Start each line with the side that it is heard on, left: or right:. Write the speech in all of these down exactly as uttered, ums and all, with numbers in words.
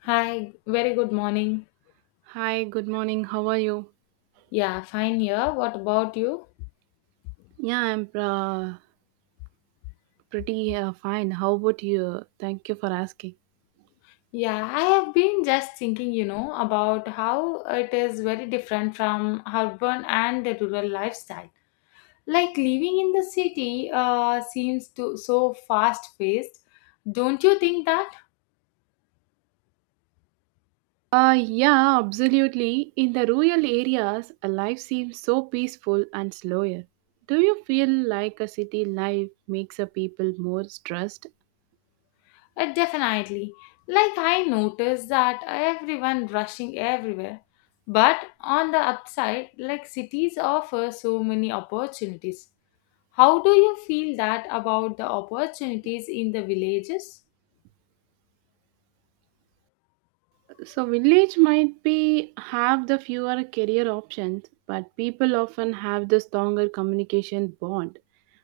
left: Hi, very good morning.
right: Hi, good morning. How are you?
left: Yeah, fine here. What about you?
right: Yeah, I'm uh, pretty uh, fine. How about you? Thank you for asking.
left: Yeah, I have been just thinking, you know, about how it is very different from urban and the rural lifestyle. Like living in the city uh, seems to so fast paced. Don't you think that?
right: Uh, yeah, absolutely. In the rural areas, a life seems so peaceful and slower. Do you feel like a city life makes a people more stressed?
left: Uh, definitely. Like I notice that everyone rushing everywhere. But on the upside, like cities offer so many opportunities. How do you feel that about the opportunities in the villages?
right: So village might be have the fewer career options, but people often have the stronger communication bond.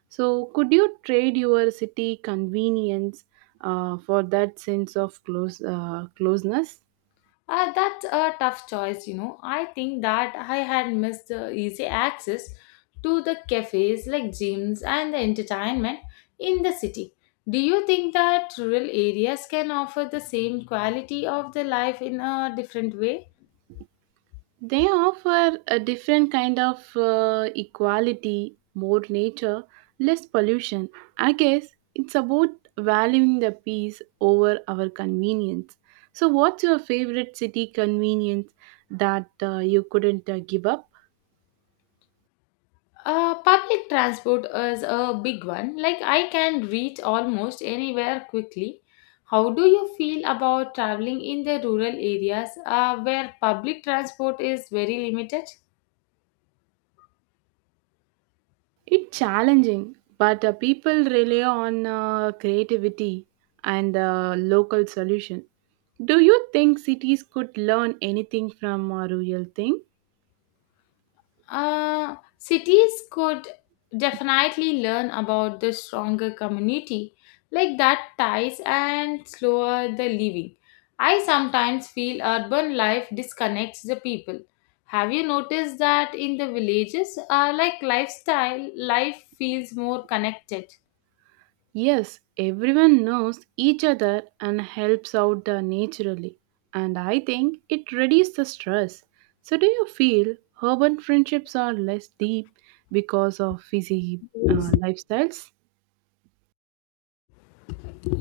right: So, could you trade your city convenience uh, for that sense of close uh, closeness?
left: Uh, that's a tough choice, you know. I think that I had missed the easy access to the cafes like gyms and the entertainment in the city. Do you think that rural areas can offer the same quality of the life in a different way?
right: They offer a different kind of uh, equality, more nature, less pollution. I guess it's about valuing the peace over our convenience. So, what's your favorite city convenience that uh, you couldn't uh, give up?
left: Uh, public transport is a big one. Like I can reach almost anywhere quickly. How do you feel about traveling in the rural areas uh, where public transport is very limited?
right: It's challenging, but uh, people rely on uh, creativity and uh, local solution. Do you think cities could learn anything from a rural thing?
left: Uh, cities could definitely learn about the stronger community, like that ties and slower the living. I sometimes feel urban life disconnects the people. Have you noticed that in the villages, uh, like lifestyle, life feels more connected?
right: Yes, everyone knows each other and helps out uh, naturally. And I think it reduces the stress. So, do you feel urban friendships are less deep because of busy uh, lifestyles?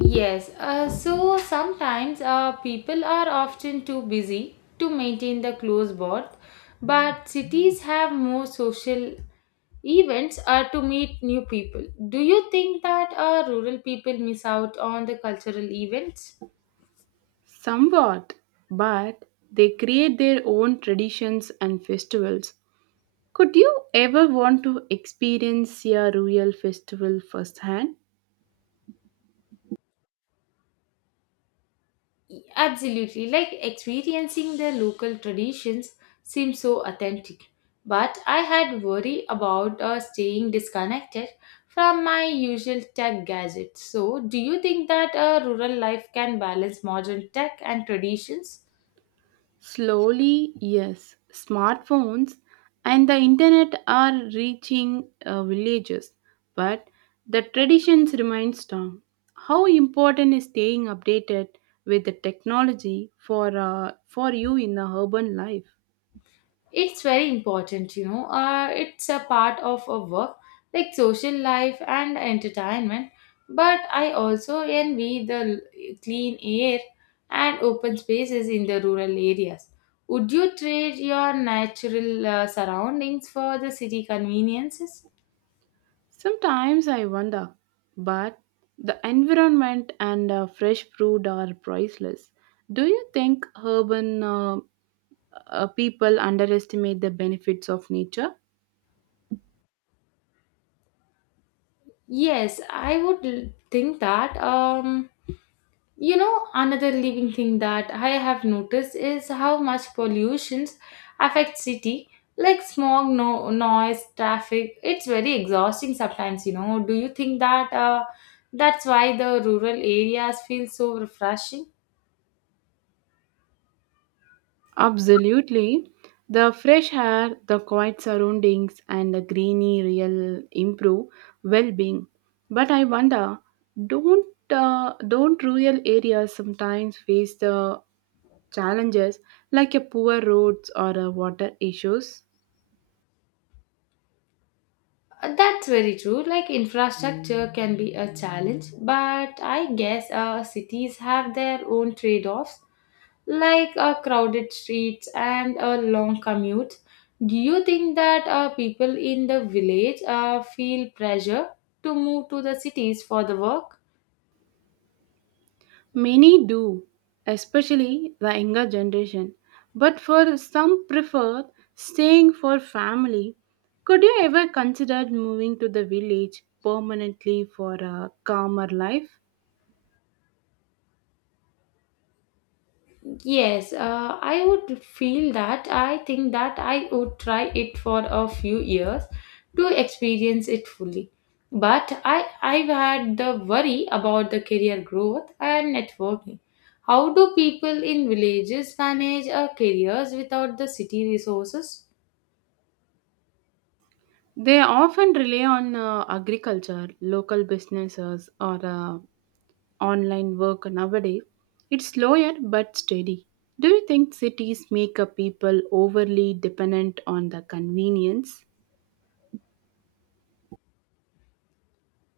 left: Yes, uh, so sometimes uh, people are often too busy to maintain the close bond, but cities have more social events are to meet new people. Do you think that uh, rural people miss out on the cultural events?
right: Somewhat, but they create their own traditions and festivals. Could you ever want to experience a real festival firsthand?
left: Absolutely, like experiencing their local traditions seems so authentic. But I had worry about uh, staying disconnected from my usual tech gadgets. So, do you think that uh, rural life can balance modern tech and traditions?
right: Slowly, yes. Smartphones and the internet are reaching uh, villages, but the traditions remain strong. How important is staying updated with the technology for uh, for you in the urban life?
left: It's very important, you know, uh, it's a part of a work like social life and entertainment, but I also envy the l- clean air and open spaces in the rural areas. Would you trade your natural uh, surroundings for the city conveniences?
right: Sometimes I wonder, but the environment and uh, fresh fruit are priceless. Do you think urban uh, uh, people underestimate the benefits of nature?
left: Yes, I would l- think that um you know, another living thing that I have noticed is how much pollution affects city, like smog, no noise, traffic. It's very exhausting sometimes. You know, do you think that uh, that's why the rural areas feel so refreshing?
right: Absolutely. The fresh air, the quiet surroundings, and the greeny real improve well-being. But I wonder, don't uh, don't rural areas sometimes face the challenges like a poor roads or uh, water issues?
left: Uh, That's very true. Like infrastructure can be a challenge, but I guess uh, cities have their own trade-offs. Like uh, crowded streets and a long commute. Do you think that uh, people in the village uh, feel pressure to move to the cities for the work?
right: Many do, especially the younger generation, but for some prefer staying for family. Could you ever consider moving to the village permanently for a calmer life?
left: Yes, uh, I would feel that. I think that I would try it for a few years to experience it fully. But I, I've had the worry about the career growth and networking. How do people in villages manage uh, careers without the city resources?
right: They often rely on uh, agriculture, local businesses, or uh, online work nowadays. It's slower but steady. Do you think cities make a people overly dependent on the convenience?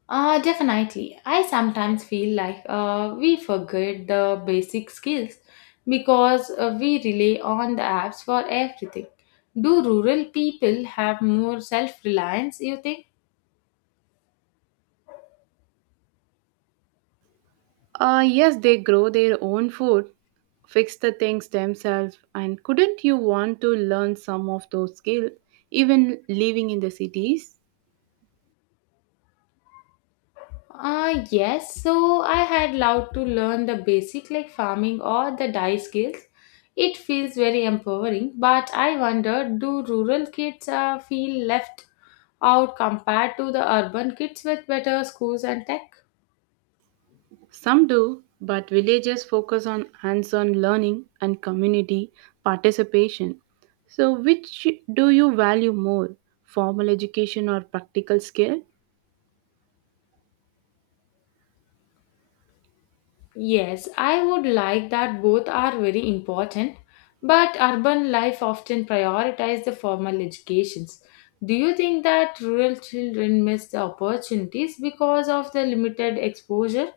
left: Uh, definitely. I sometimes feel like uh, we forget the basic skills because uh, we rely on the apps for everything. Do rural people have more self reliance, you think?
right: Uh, yes, they grow their own food, fix the things themselves, and couldn't you want to learn some of those skills, even living in the cities?
left: Uh, yes, so I had loved to learn the basic like farming or the dye skills. It feels very empowering, but I wonder do rural kids uh, feel left out compared to the urban kids with better schools and tech?
right: Some do, but villages focus on hands on learning and community participation. So, which do you value more, formal education or practical skill?
left: Yes, I would like that both are very important, but urban life often prioritizes the formal educations. Do you think that rural children miss the opportunities because of the limited exposure?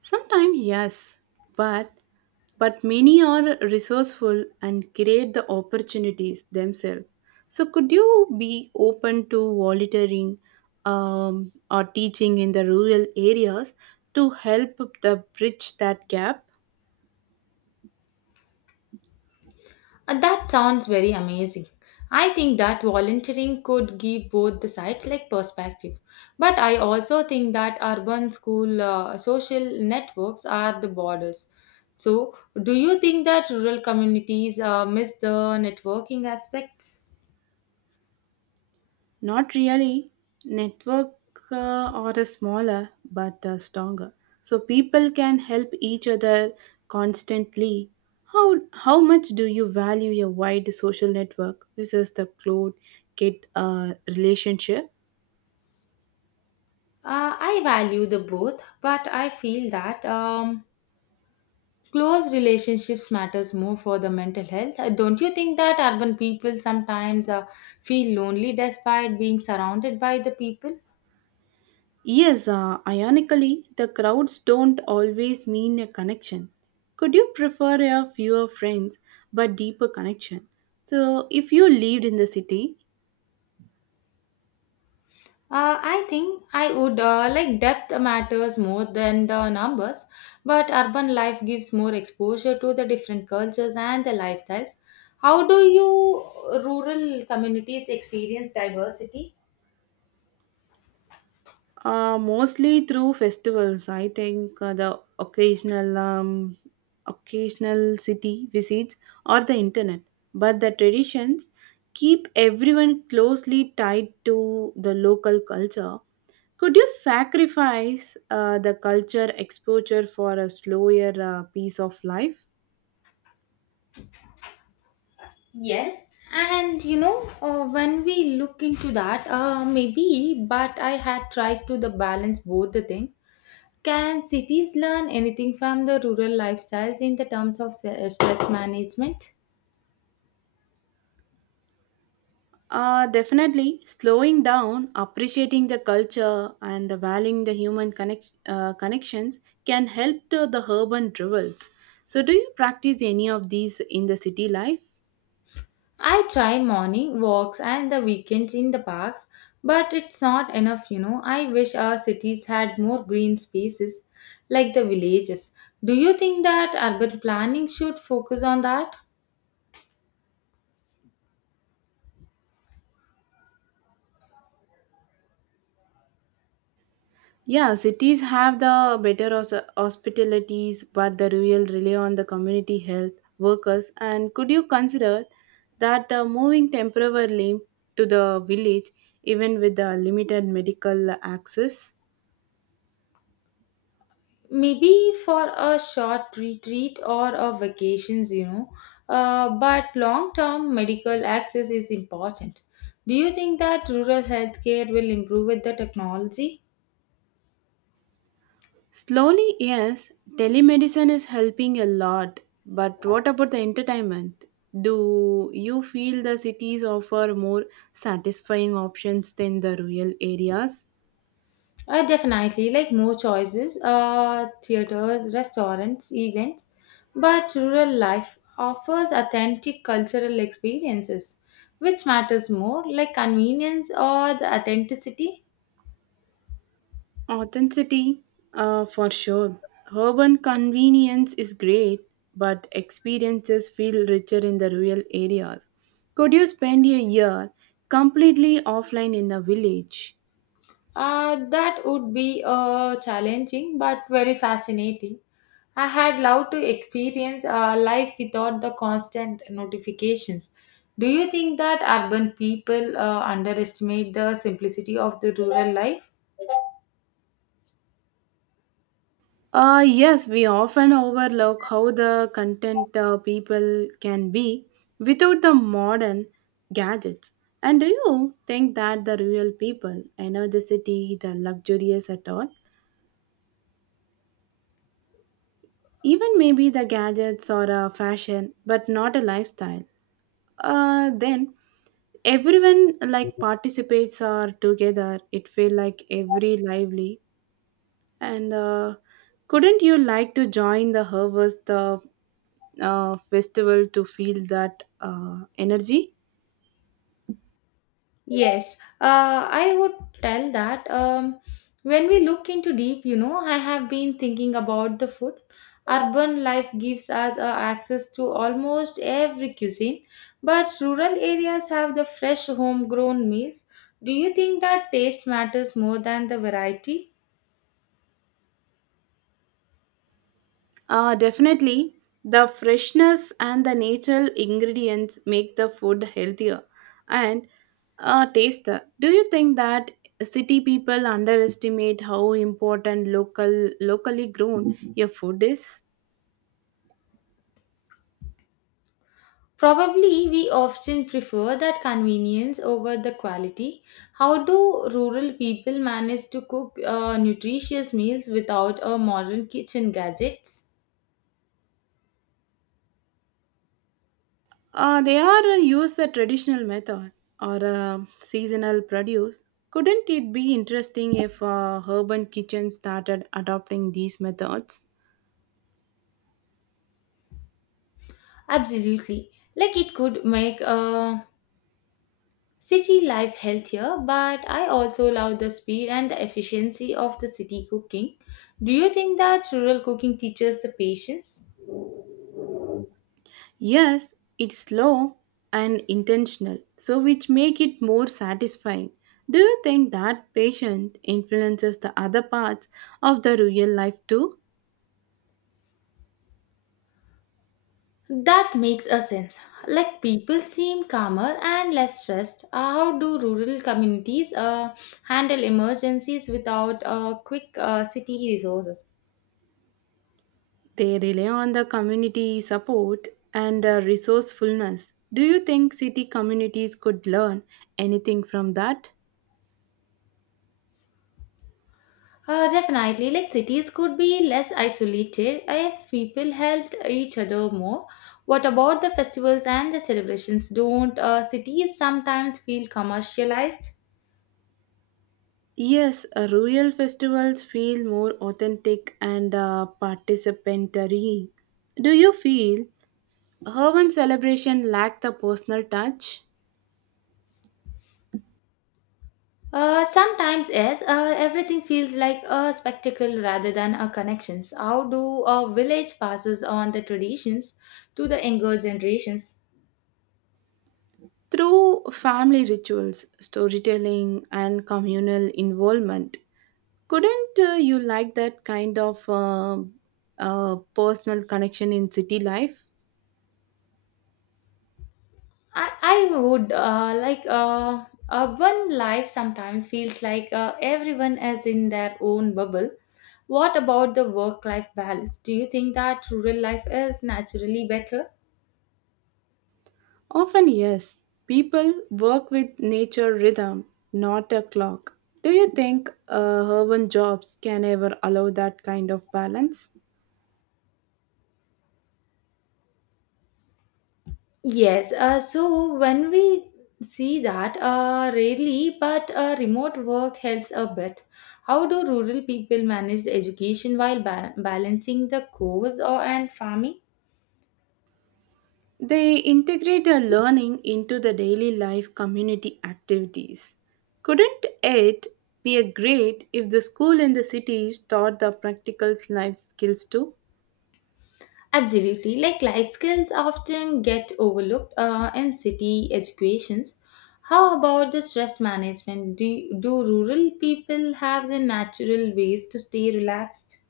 right: Sometimes, yes, but but many are resourceful and create the opportunities themselves. So, could you be open to volunteering um, or teaching in the rural areas to help the bridge that gap?
left: Uh, That sounds very amazing. I think that volunteering could give both the sides like perspective. But I also think that urban school uh, social networks are the borders. So, do you think that rural communities uh, miss the networking aspects?
right: Not really. Network uh, are a smaller but uh, stronger. So people can help each other constantly. How how much do you value your wide social network versus the close kid uh, relationship?
left: Uh, I value the both, but I feel that um, close relationships matters more for the mental health. Uh, Don't you think that urban people sometimes uh, feel lonely despite being surrounded by the people?
right: Yes, uh, ironically, the crowds don't always mean a connection. Could you prefer a fewer friends but deeper connection? So, if you lived in the city,
left: Uh, I think I would uh, like depth matters more than the numbers, but urban life gives more exposure to the different cultures and the lifestyles. How do you rural communities experience diversity?
right: Uh, mostly through festivals. I think uh, the occasional um, occasional city visits or the internet. But the traditions keep everyone closely tied to the local culture. Could you sacrifice uh, the culture exposure for a slower uh, piece of life?
left: Yes, and you know, uh, when we look into that, uh, maybe, but I had tried to the balance both the thing. Can cities learn anything from the rural lifestyles in the terms of se- stress management?
right: Uh, definitely slowing down, appreciating the culture, and valuing the human connect, uh, connections can help to the urban rivals. So, do you practice any of these in the city life?
left: I try morning walks and the weekends in the parks, but it's not enough, you know. I wish our cities had more green spaces like the villages. Do you think that urban planning should focus on that?
right: Yeah, cities have the better hos- hospitalities, but the rural rely on the community health workers. And could you consider that uh, moving temporarily to the village, even with the limited medical access?
left: Maybe for a short retreat or a vacations, you know. Uh, but long term medical access is important. Do you think that rural healthcare will improve with the technology?
right: Slowly, yes, telemedicine is helping a lot. But what about the entertainment? Do you feel the cities offer more satisfying options than the rural areas?
left: Uh, definitely, like more choices, uh, theaters, restaurants, events, but rural life offers authentic cultural experiences. Which matters more, like convenience or the authenticity?
right: Authenticity, uh, for sure. Urban convenience is great, but experiences feel richer in the rural areas. Could you spend a year completely offline in a village?
left: Uh, that would be uh, challenging but very fascinating. I had loved to experience uh, life without the constant notifications. Do you think that urban people uh, underestimate the simplicity of the rural life?
right: Uh, yes, we often overlook how the content uh, people can be without the modern gadgets. And do you think that the real people, energeticity, the luxurious at all, even maybe the gadgets or a fashion, but not a lifestyle, uh, then everyone like participates or together it feel like every lively and uh, couldn't you like to join the harvest The uh, festival to feel that uh, energy.
left: Yes, uh, I would tell that um, when we look into deep, you know, I have been thinking about the food. Urban life gives us uh, access to almost every cuisine, but rural areas have the fresh homegrown meals. Do you think that taste matters more than the variety?
right: Uh, definitely, the freshness and the natural ingredients make the food healthier and uh, tastier. Do you think that city people underestimate how important local locally grown your food is?
left: Probably we often prefer that convenience over the quality. How do rural people manage to cook uh, nutritious meals without a modern kitchen gadgets?
right: Uh, they are uh, use the traditional method or uh, seasonal produce. Couldn't it be interesting if uh, urban kitchens started adopting these methods?
left: Absolutely. Like it could make uh, city life healthier, but I also love the speed and the efficiency of the city cooking. Do you think that rural cooking teaches the patience?
right: Yes, it's slow and intentional, so which make it more satisfying. Do you think that patient influences the other parts of the real life too?
left: That makes a sense. Like people seem calmer and less stressed. Uh, how do rural communities uh, handle emergencies without uh, quick uh, city resources?
right: They rely on the community support and uh, resourcefulness. Do you think city communities could learn anything from that?
left: Uh, definitely, like cities could be less isolated if people helped each other more. What about the festivals and the celebrations? Don't uh, cities sometimes feel commercialized?
right: Yes, uh, rural festivals feel more authentic and uh, participatory. Do you feel urban celebration lack the personal touch?
left: Uh, sometimes yes, uh, everything feels like a spectacle rather than a connections. How do a village passes on the traditions to the younger generations?
right: Through family rituals, storytelling, and communal involvement, couldn't uh, you like that kind of uh, uh, personal connection in city life?
left: I, I would uh, like uh, urban life sometimes feels like uh, everyone is in their own bubble. What about the work life balance? Do you think that rural life is naturally better?
right: Often, yes. People work with nature rhythm, not a clock. Do you think uh, urban jobs can ever allow that kind of balance?
left: Yes, uh, so when we see that, uh, rarely, but uh, remote work helps a bit. How do rural people manage the education while ba- balancing the course or and farming?
right: They integrate their learning into the daily life community activities. Couldn't it be a great if the school in the cities taught the practical life skills too?
left: Absolutely, like life skills often get overlooked uh, in city educations. How about the stress management? Do, do rural people have the natural ways to stay relaxed?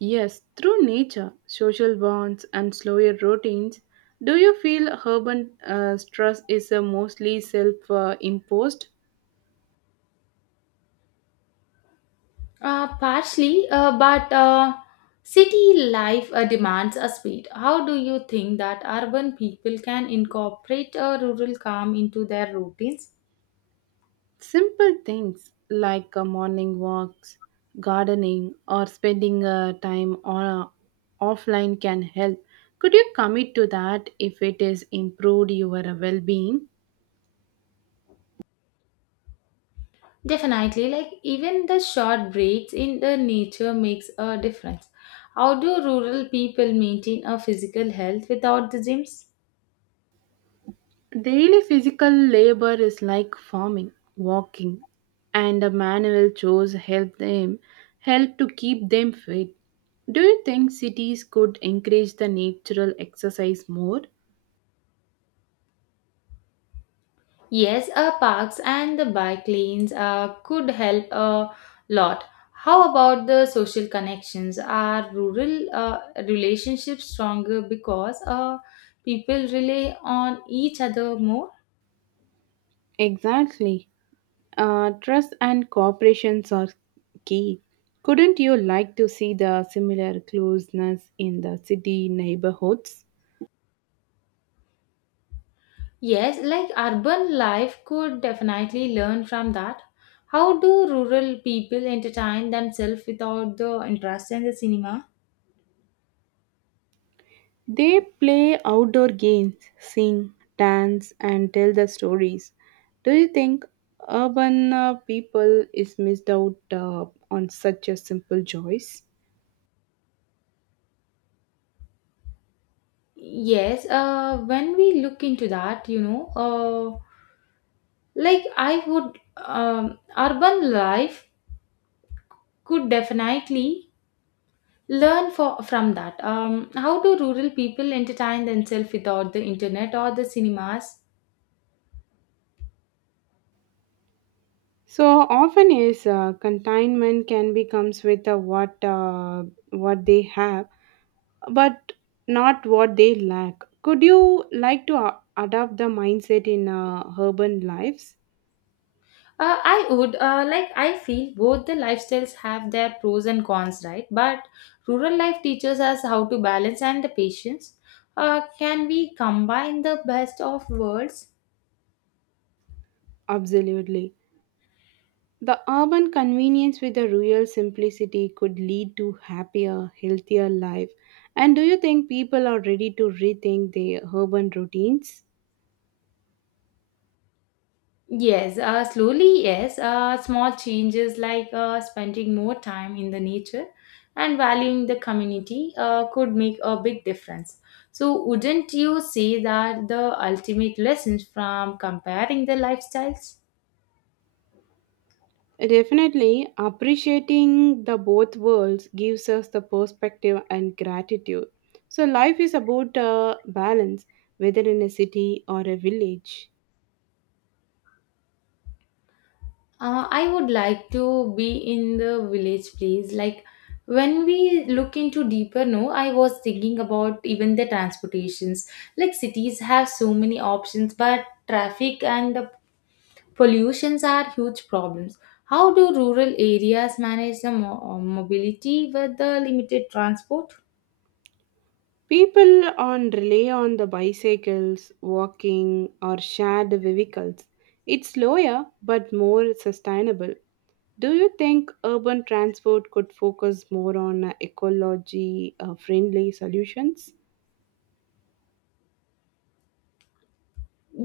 right: Yes, through nature, social bonds, and slower routines, do you feel urban uh, stress is uh, mostly self uh, imposed?
left: Uh, partially, uh, but uh, city life uh, demands a speed. How do you think that urban people can incorporate a rural calm into their routines?
right: Simple things like uh, morning walks, gardening, or spending uh, time on, offline can help. Could you commit to that if it is improved your well being?
left: Definitely, like even the short breaks in the nature makes a difference. How do rural people maintain a physical health without the gyms?
right: Daily physical labor is like farming, walking, and the manual chores help them help to keep them fit. Do you think cities could encourage the natural exercise more?
left: Yes, uh, parks and the bike lanes uh, could help a lot. How about the social connections? Are rural uh, relationships stronger because uh, people rely on each other more?
right: Exactly. Uh, trust and cooperations are key. Couldn't you like to see the similar closeness in the city neighborhoods?
left: Yes, like urban life could definitely learn from that. How do rural people entertain themselves without the interest in the cinema?
right: They play outdoor games, sing, dance, and tell the stories. Do you think urban uh, people is missed out uh, on such a simple joys?
left: Yes, uh, when we look into that, you know, uh, like I would, um, urban life could definitely learn for, from that. Um, how do rural people entertain themselves without the internet or the cinemas?
right: So often is uh, containment can becomes with uh, what uh, what they have but not what they lack. Could you like to a- adapt the mindset in uh, urban lives?
left: Uh, I would uh, like I feel both the lifestyles have their pros and cons, right? But rural life teaches us how to balance and the patience. Uh, can we combine the best of worlds?
right: Absolutely. The urban convenience with the rural simplicity could lead to happier, healthier life. And do you think people are ready to rethink their urban routines?
left: Yes, uh, slowly, yes. Uh, small changes like uh, spending more time in the nature and valuing the community uh, could make a big difference. So, wouldn't you say that the ultimate lessons from comparing the lifestyles?
right: Definitely, appreciating the both worlds gives us the perspective and gratitude. So life is about uh, balance, whether in a city or a village.
left: Uh, I would like to be in the village place. Like when we look into deeper, no, I was thinking about even the transportations. Like cities have so many options, but traffic and pollutions are huge problems. How do rural areas manage the mo- mobility with the limited transport?
right: People on rely on the bicycles, walking, or shared vehicles. It's slower but more sustainable. Do you think urban transport could focus more on uh, ecology uh, friendly solutions?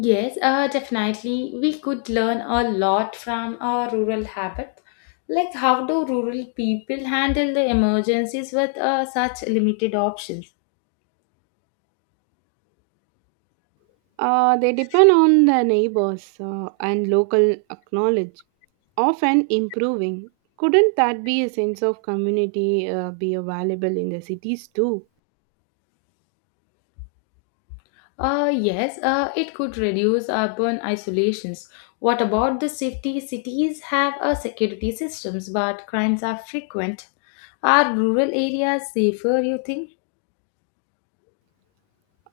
left: Yes, uh, definitely. We could learn a lot from our rural habit. Like, how do rural people handle the emergencies with uh, such limited options?
right: Uh, they depend on the neighbors uh, and local knowledge, often improving. Couldn't that be a sense of community uh, be available in the cities too?
left: Uh, yes, uh, it could reduce urban isolations. What about the safety? Cities have a security systems, but crimes are frequent. Are rural areas safer, you think?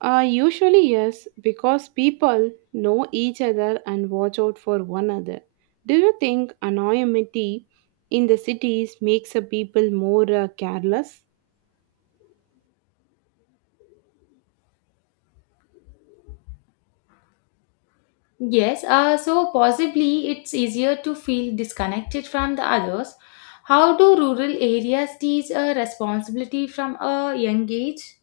right: Uh, usually, yes, because people know each other and watch out for one another. Do you think anonymity in the cities makes a people more uh, careless?
left: Yes, uh, so possibly it's easier to feel disconnected from the others. How do rural areas teach a responsibility from a young age?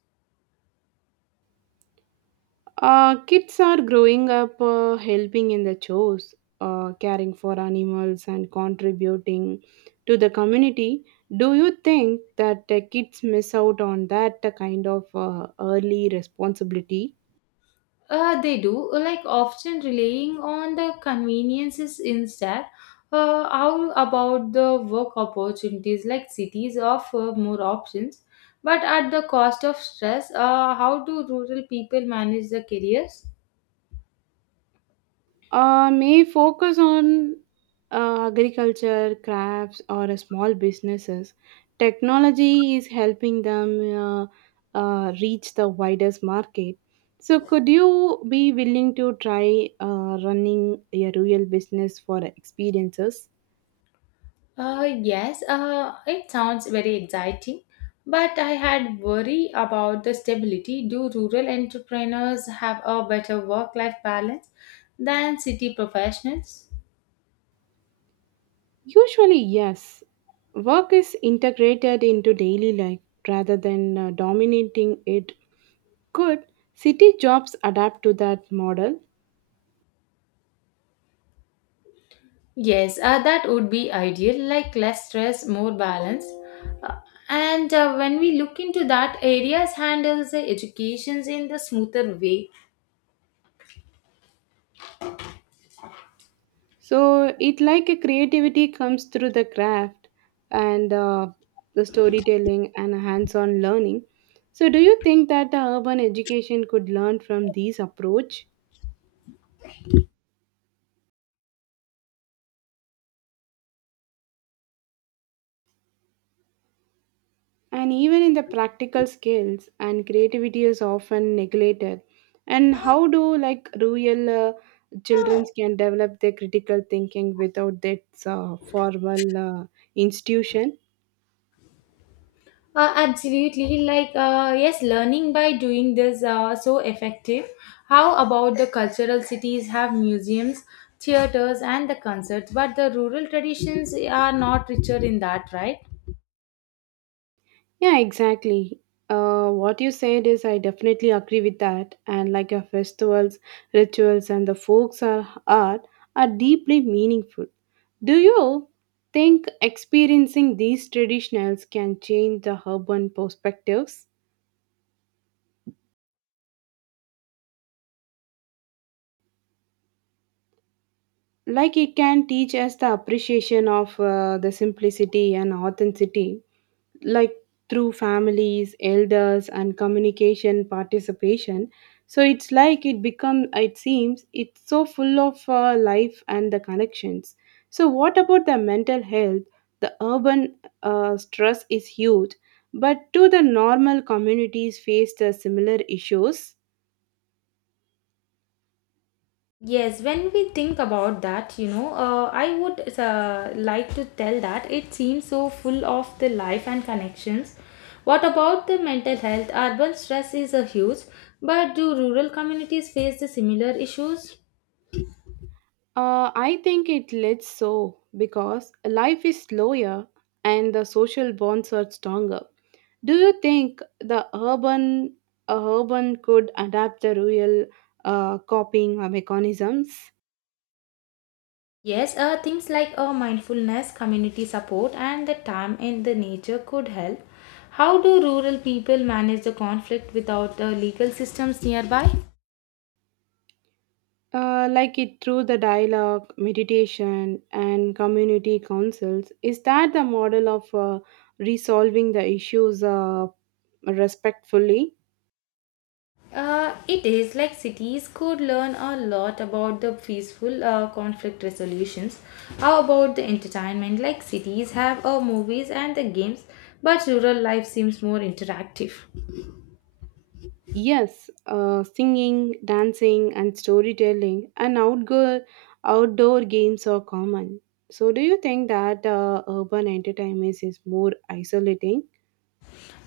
right: Uh, kids are growing up uh, helping in the chores, uh, caring for animals, and contributing to the community. Do you think that uh, kids miss out on that uh, kind of uh, early responsibility?
left: Uh, they do, like often relying on the conveniences instead. Uh, how about the work opportunities? Like cities offer more options, but at the cost of stress. Uh, how do rural people manage their careers?
right: Uh, may focus on uh, agriculture, crafts, or uh, small businesses. Technology is helping them uh, uh, reach the widest market. So, could you be willing to try uh, running a real business for experiences?
left: Uh, yes, uh, it sounds very exciting, but I had worry about the stability. Do rural entrepreneurs have a better work-life balance than city professionals?
right: Usually, yes. Work is integrated into daily life rather than uh, dominating it. Could city jobs adapt to that model?
left: Yes, uh, that would be ideal, like less stress, more balance. Uh, and uh, when we look into that, areas handles the educations in the smoother way.
right: So it like a creativity comes through the craft and uh, the storytelling and hands-on learning. So do you think that the urban education could learn from these approach? And even in the practical skills and creativity is often neglected. And how do like rural uh, children can develop their critical thinking without that uh, formal uh, institution?
left: Uh, absolutely, like uh, yes, learning by doing this uh, so effective. How about the cultural cities have museums, theaters, and the concerts, but the rural traditions are not richer in that, right?
right: Yeah, exactly. Uh, what you said is, I definitely agree with that. And like your festivals, rituals, and the folks are art are deeply meaningful. Do you think experiencing these traditionals can change the urban perspectives? Like it can teach us the appreciation of uh, the simplicity and authenticity, like through families elders and communication participation. So it's like it become it seems it's so full of uh, life and the connections. So what about the mental health? The urban uh, stress is huge, but do the normal communities face the similar issues?
left: Yes, when we think about that, you know, uh, I would uh, like to tell that it seems so full of the life and connections. What about the mental health? Urban stress is a huge, but do rural communities face the similar issues?
right: uh, I think it lets so because life is slower and the social bonds are stronger. Do you think the urban uh, urban could adapt the rural uh, copying uh, mechanisms?
left: Yes, uh, things like uh, mindfulness, community support, and the time in the nature could help. How do rural people manage the conflict without the legal systems nearby?
right: uh, like it through the dialogue, meditation, and community councils? Is that the model of uh, resolving the issues uh, respectfully?
left: Uh, it is like cities could learn a lot about the peaceful uh, conflict resolutions. How about the entertainment? Like cities have uh, movies and the games, but rural life seems more interactive.
right: Yes, uh, singing, dancing, and storytelling, and outdoor outdoor games are common. So, do you think that uh, urban entertainment is more isolating?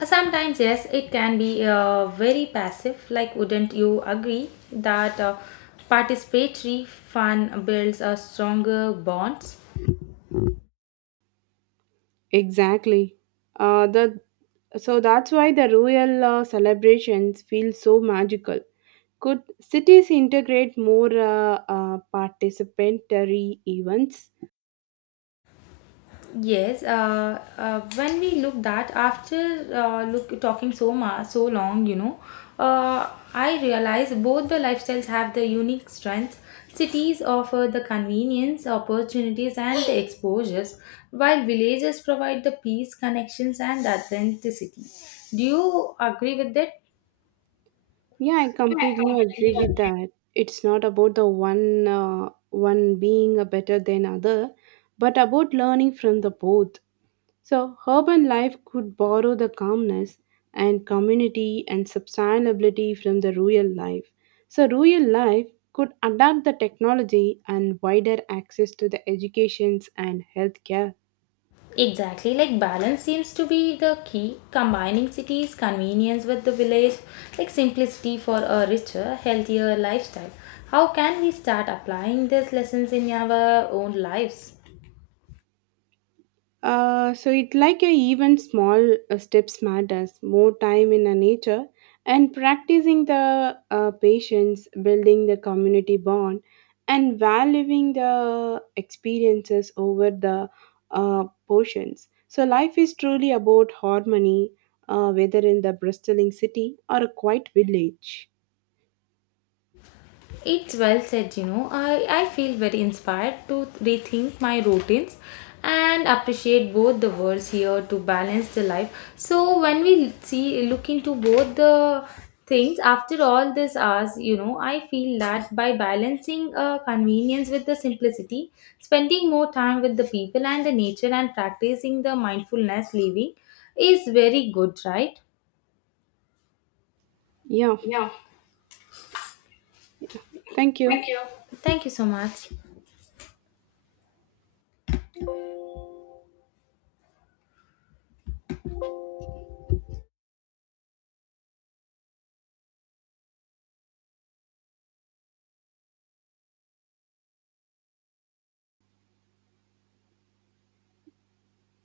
left: Uh, Sometimes, yes, it can be uh, very passive. Like, wouldn't you agree that uh, participatory fun builds a stronger bonds?
right: Exactly. Uh, the so that's why the royal uh, celebrations feel so magical. Could cities integrate more uh, uh, participatory events?
left: Yes, uh, uh, when we look that after uh, look talking so much so long, you know, uh, I realize both the lifestyles have the unique strengths. Cities offer the convenience, opportunities, and the exposures, while villages provide the peace, connections, and authenticity. Do you agree with that?
right: Yeah, I completely agree with that. It's not about the one uh, one being a better than other, but about learning from the both. So, urban life could borrow the calmness and community and sustainability from the rural life. So, rural life could adapt the technology and wider access to the educations and healthcare.
left: Exactly, like balance seems to be the key, combining cities' convenience with the village, like simplicity for a richer, healthier lifestyle. How can we start applying these lessons in our own lives?
right: Uh, so it like a even small uh, steps matters more time in a nature and practicing the uh, patience building the community bond and valuing the experiences over the uh, portions. So life is truly about harmony, uh, whether in the bristling city or a quiet village.
left: It's well said, you know. I, I feel very inspired to rethink my routines and appreciate both the words here to balance the life. So when we see look into both the things after all this hours, you know, I feel that by balancing uh, convenience with the simplicity, spending more time with the people and the nature and practicing the mindfulness living is very good, right?
right: Yeah,
left: Yeah.
right: thank you.
left: Thank you. Thank you so much.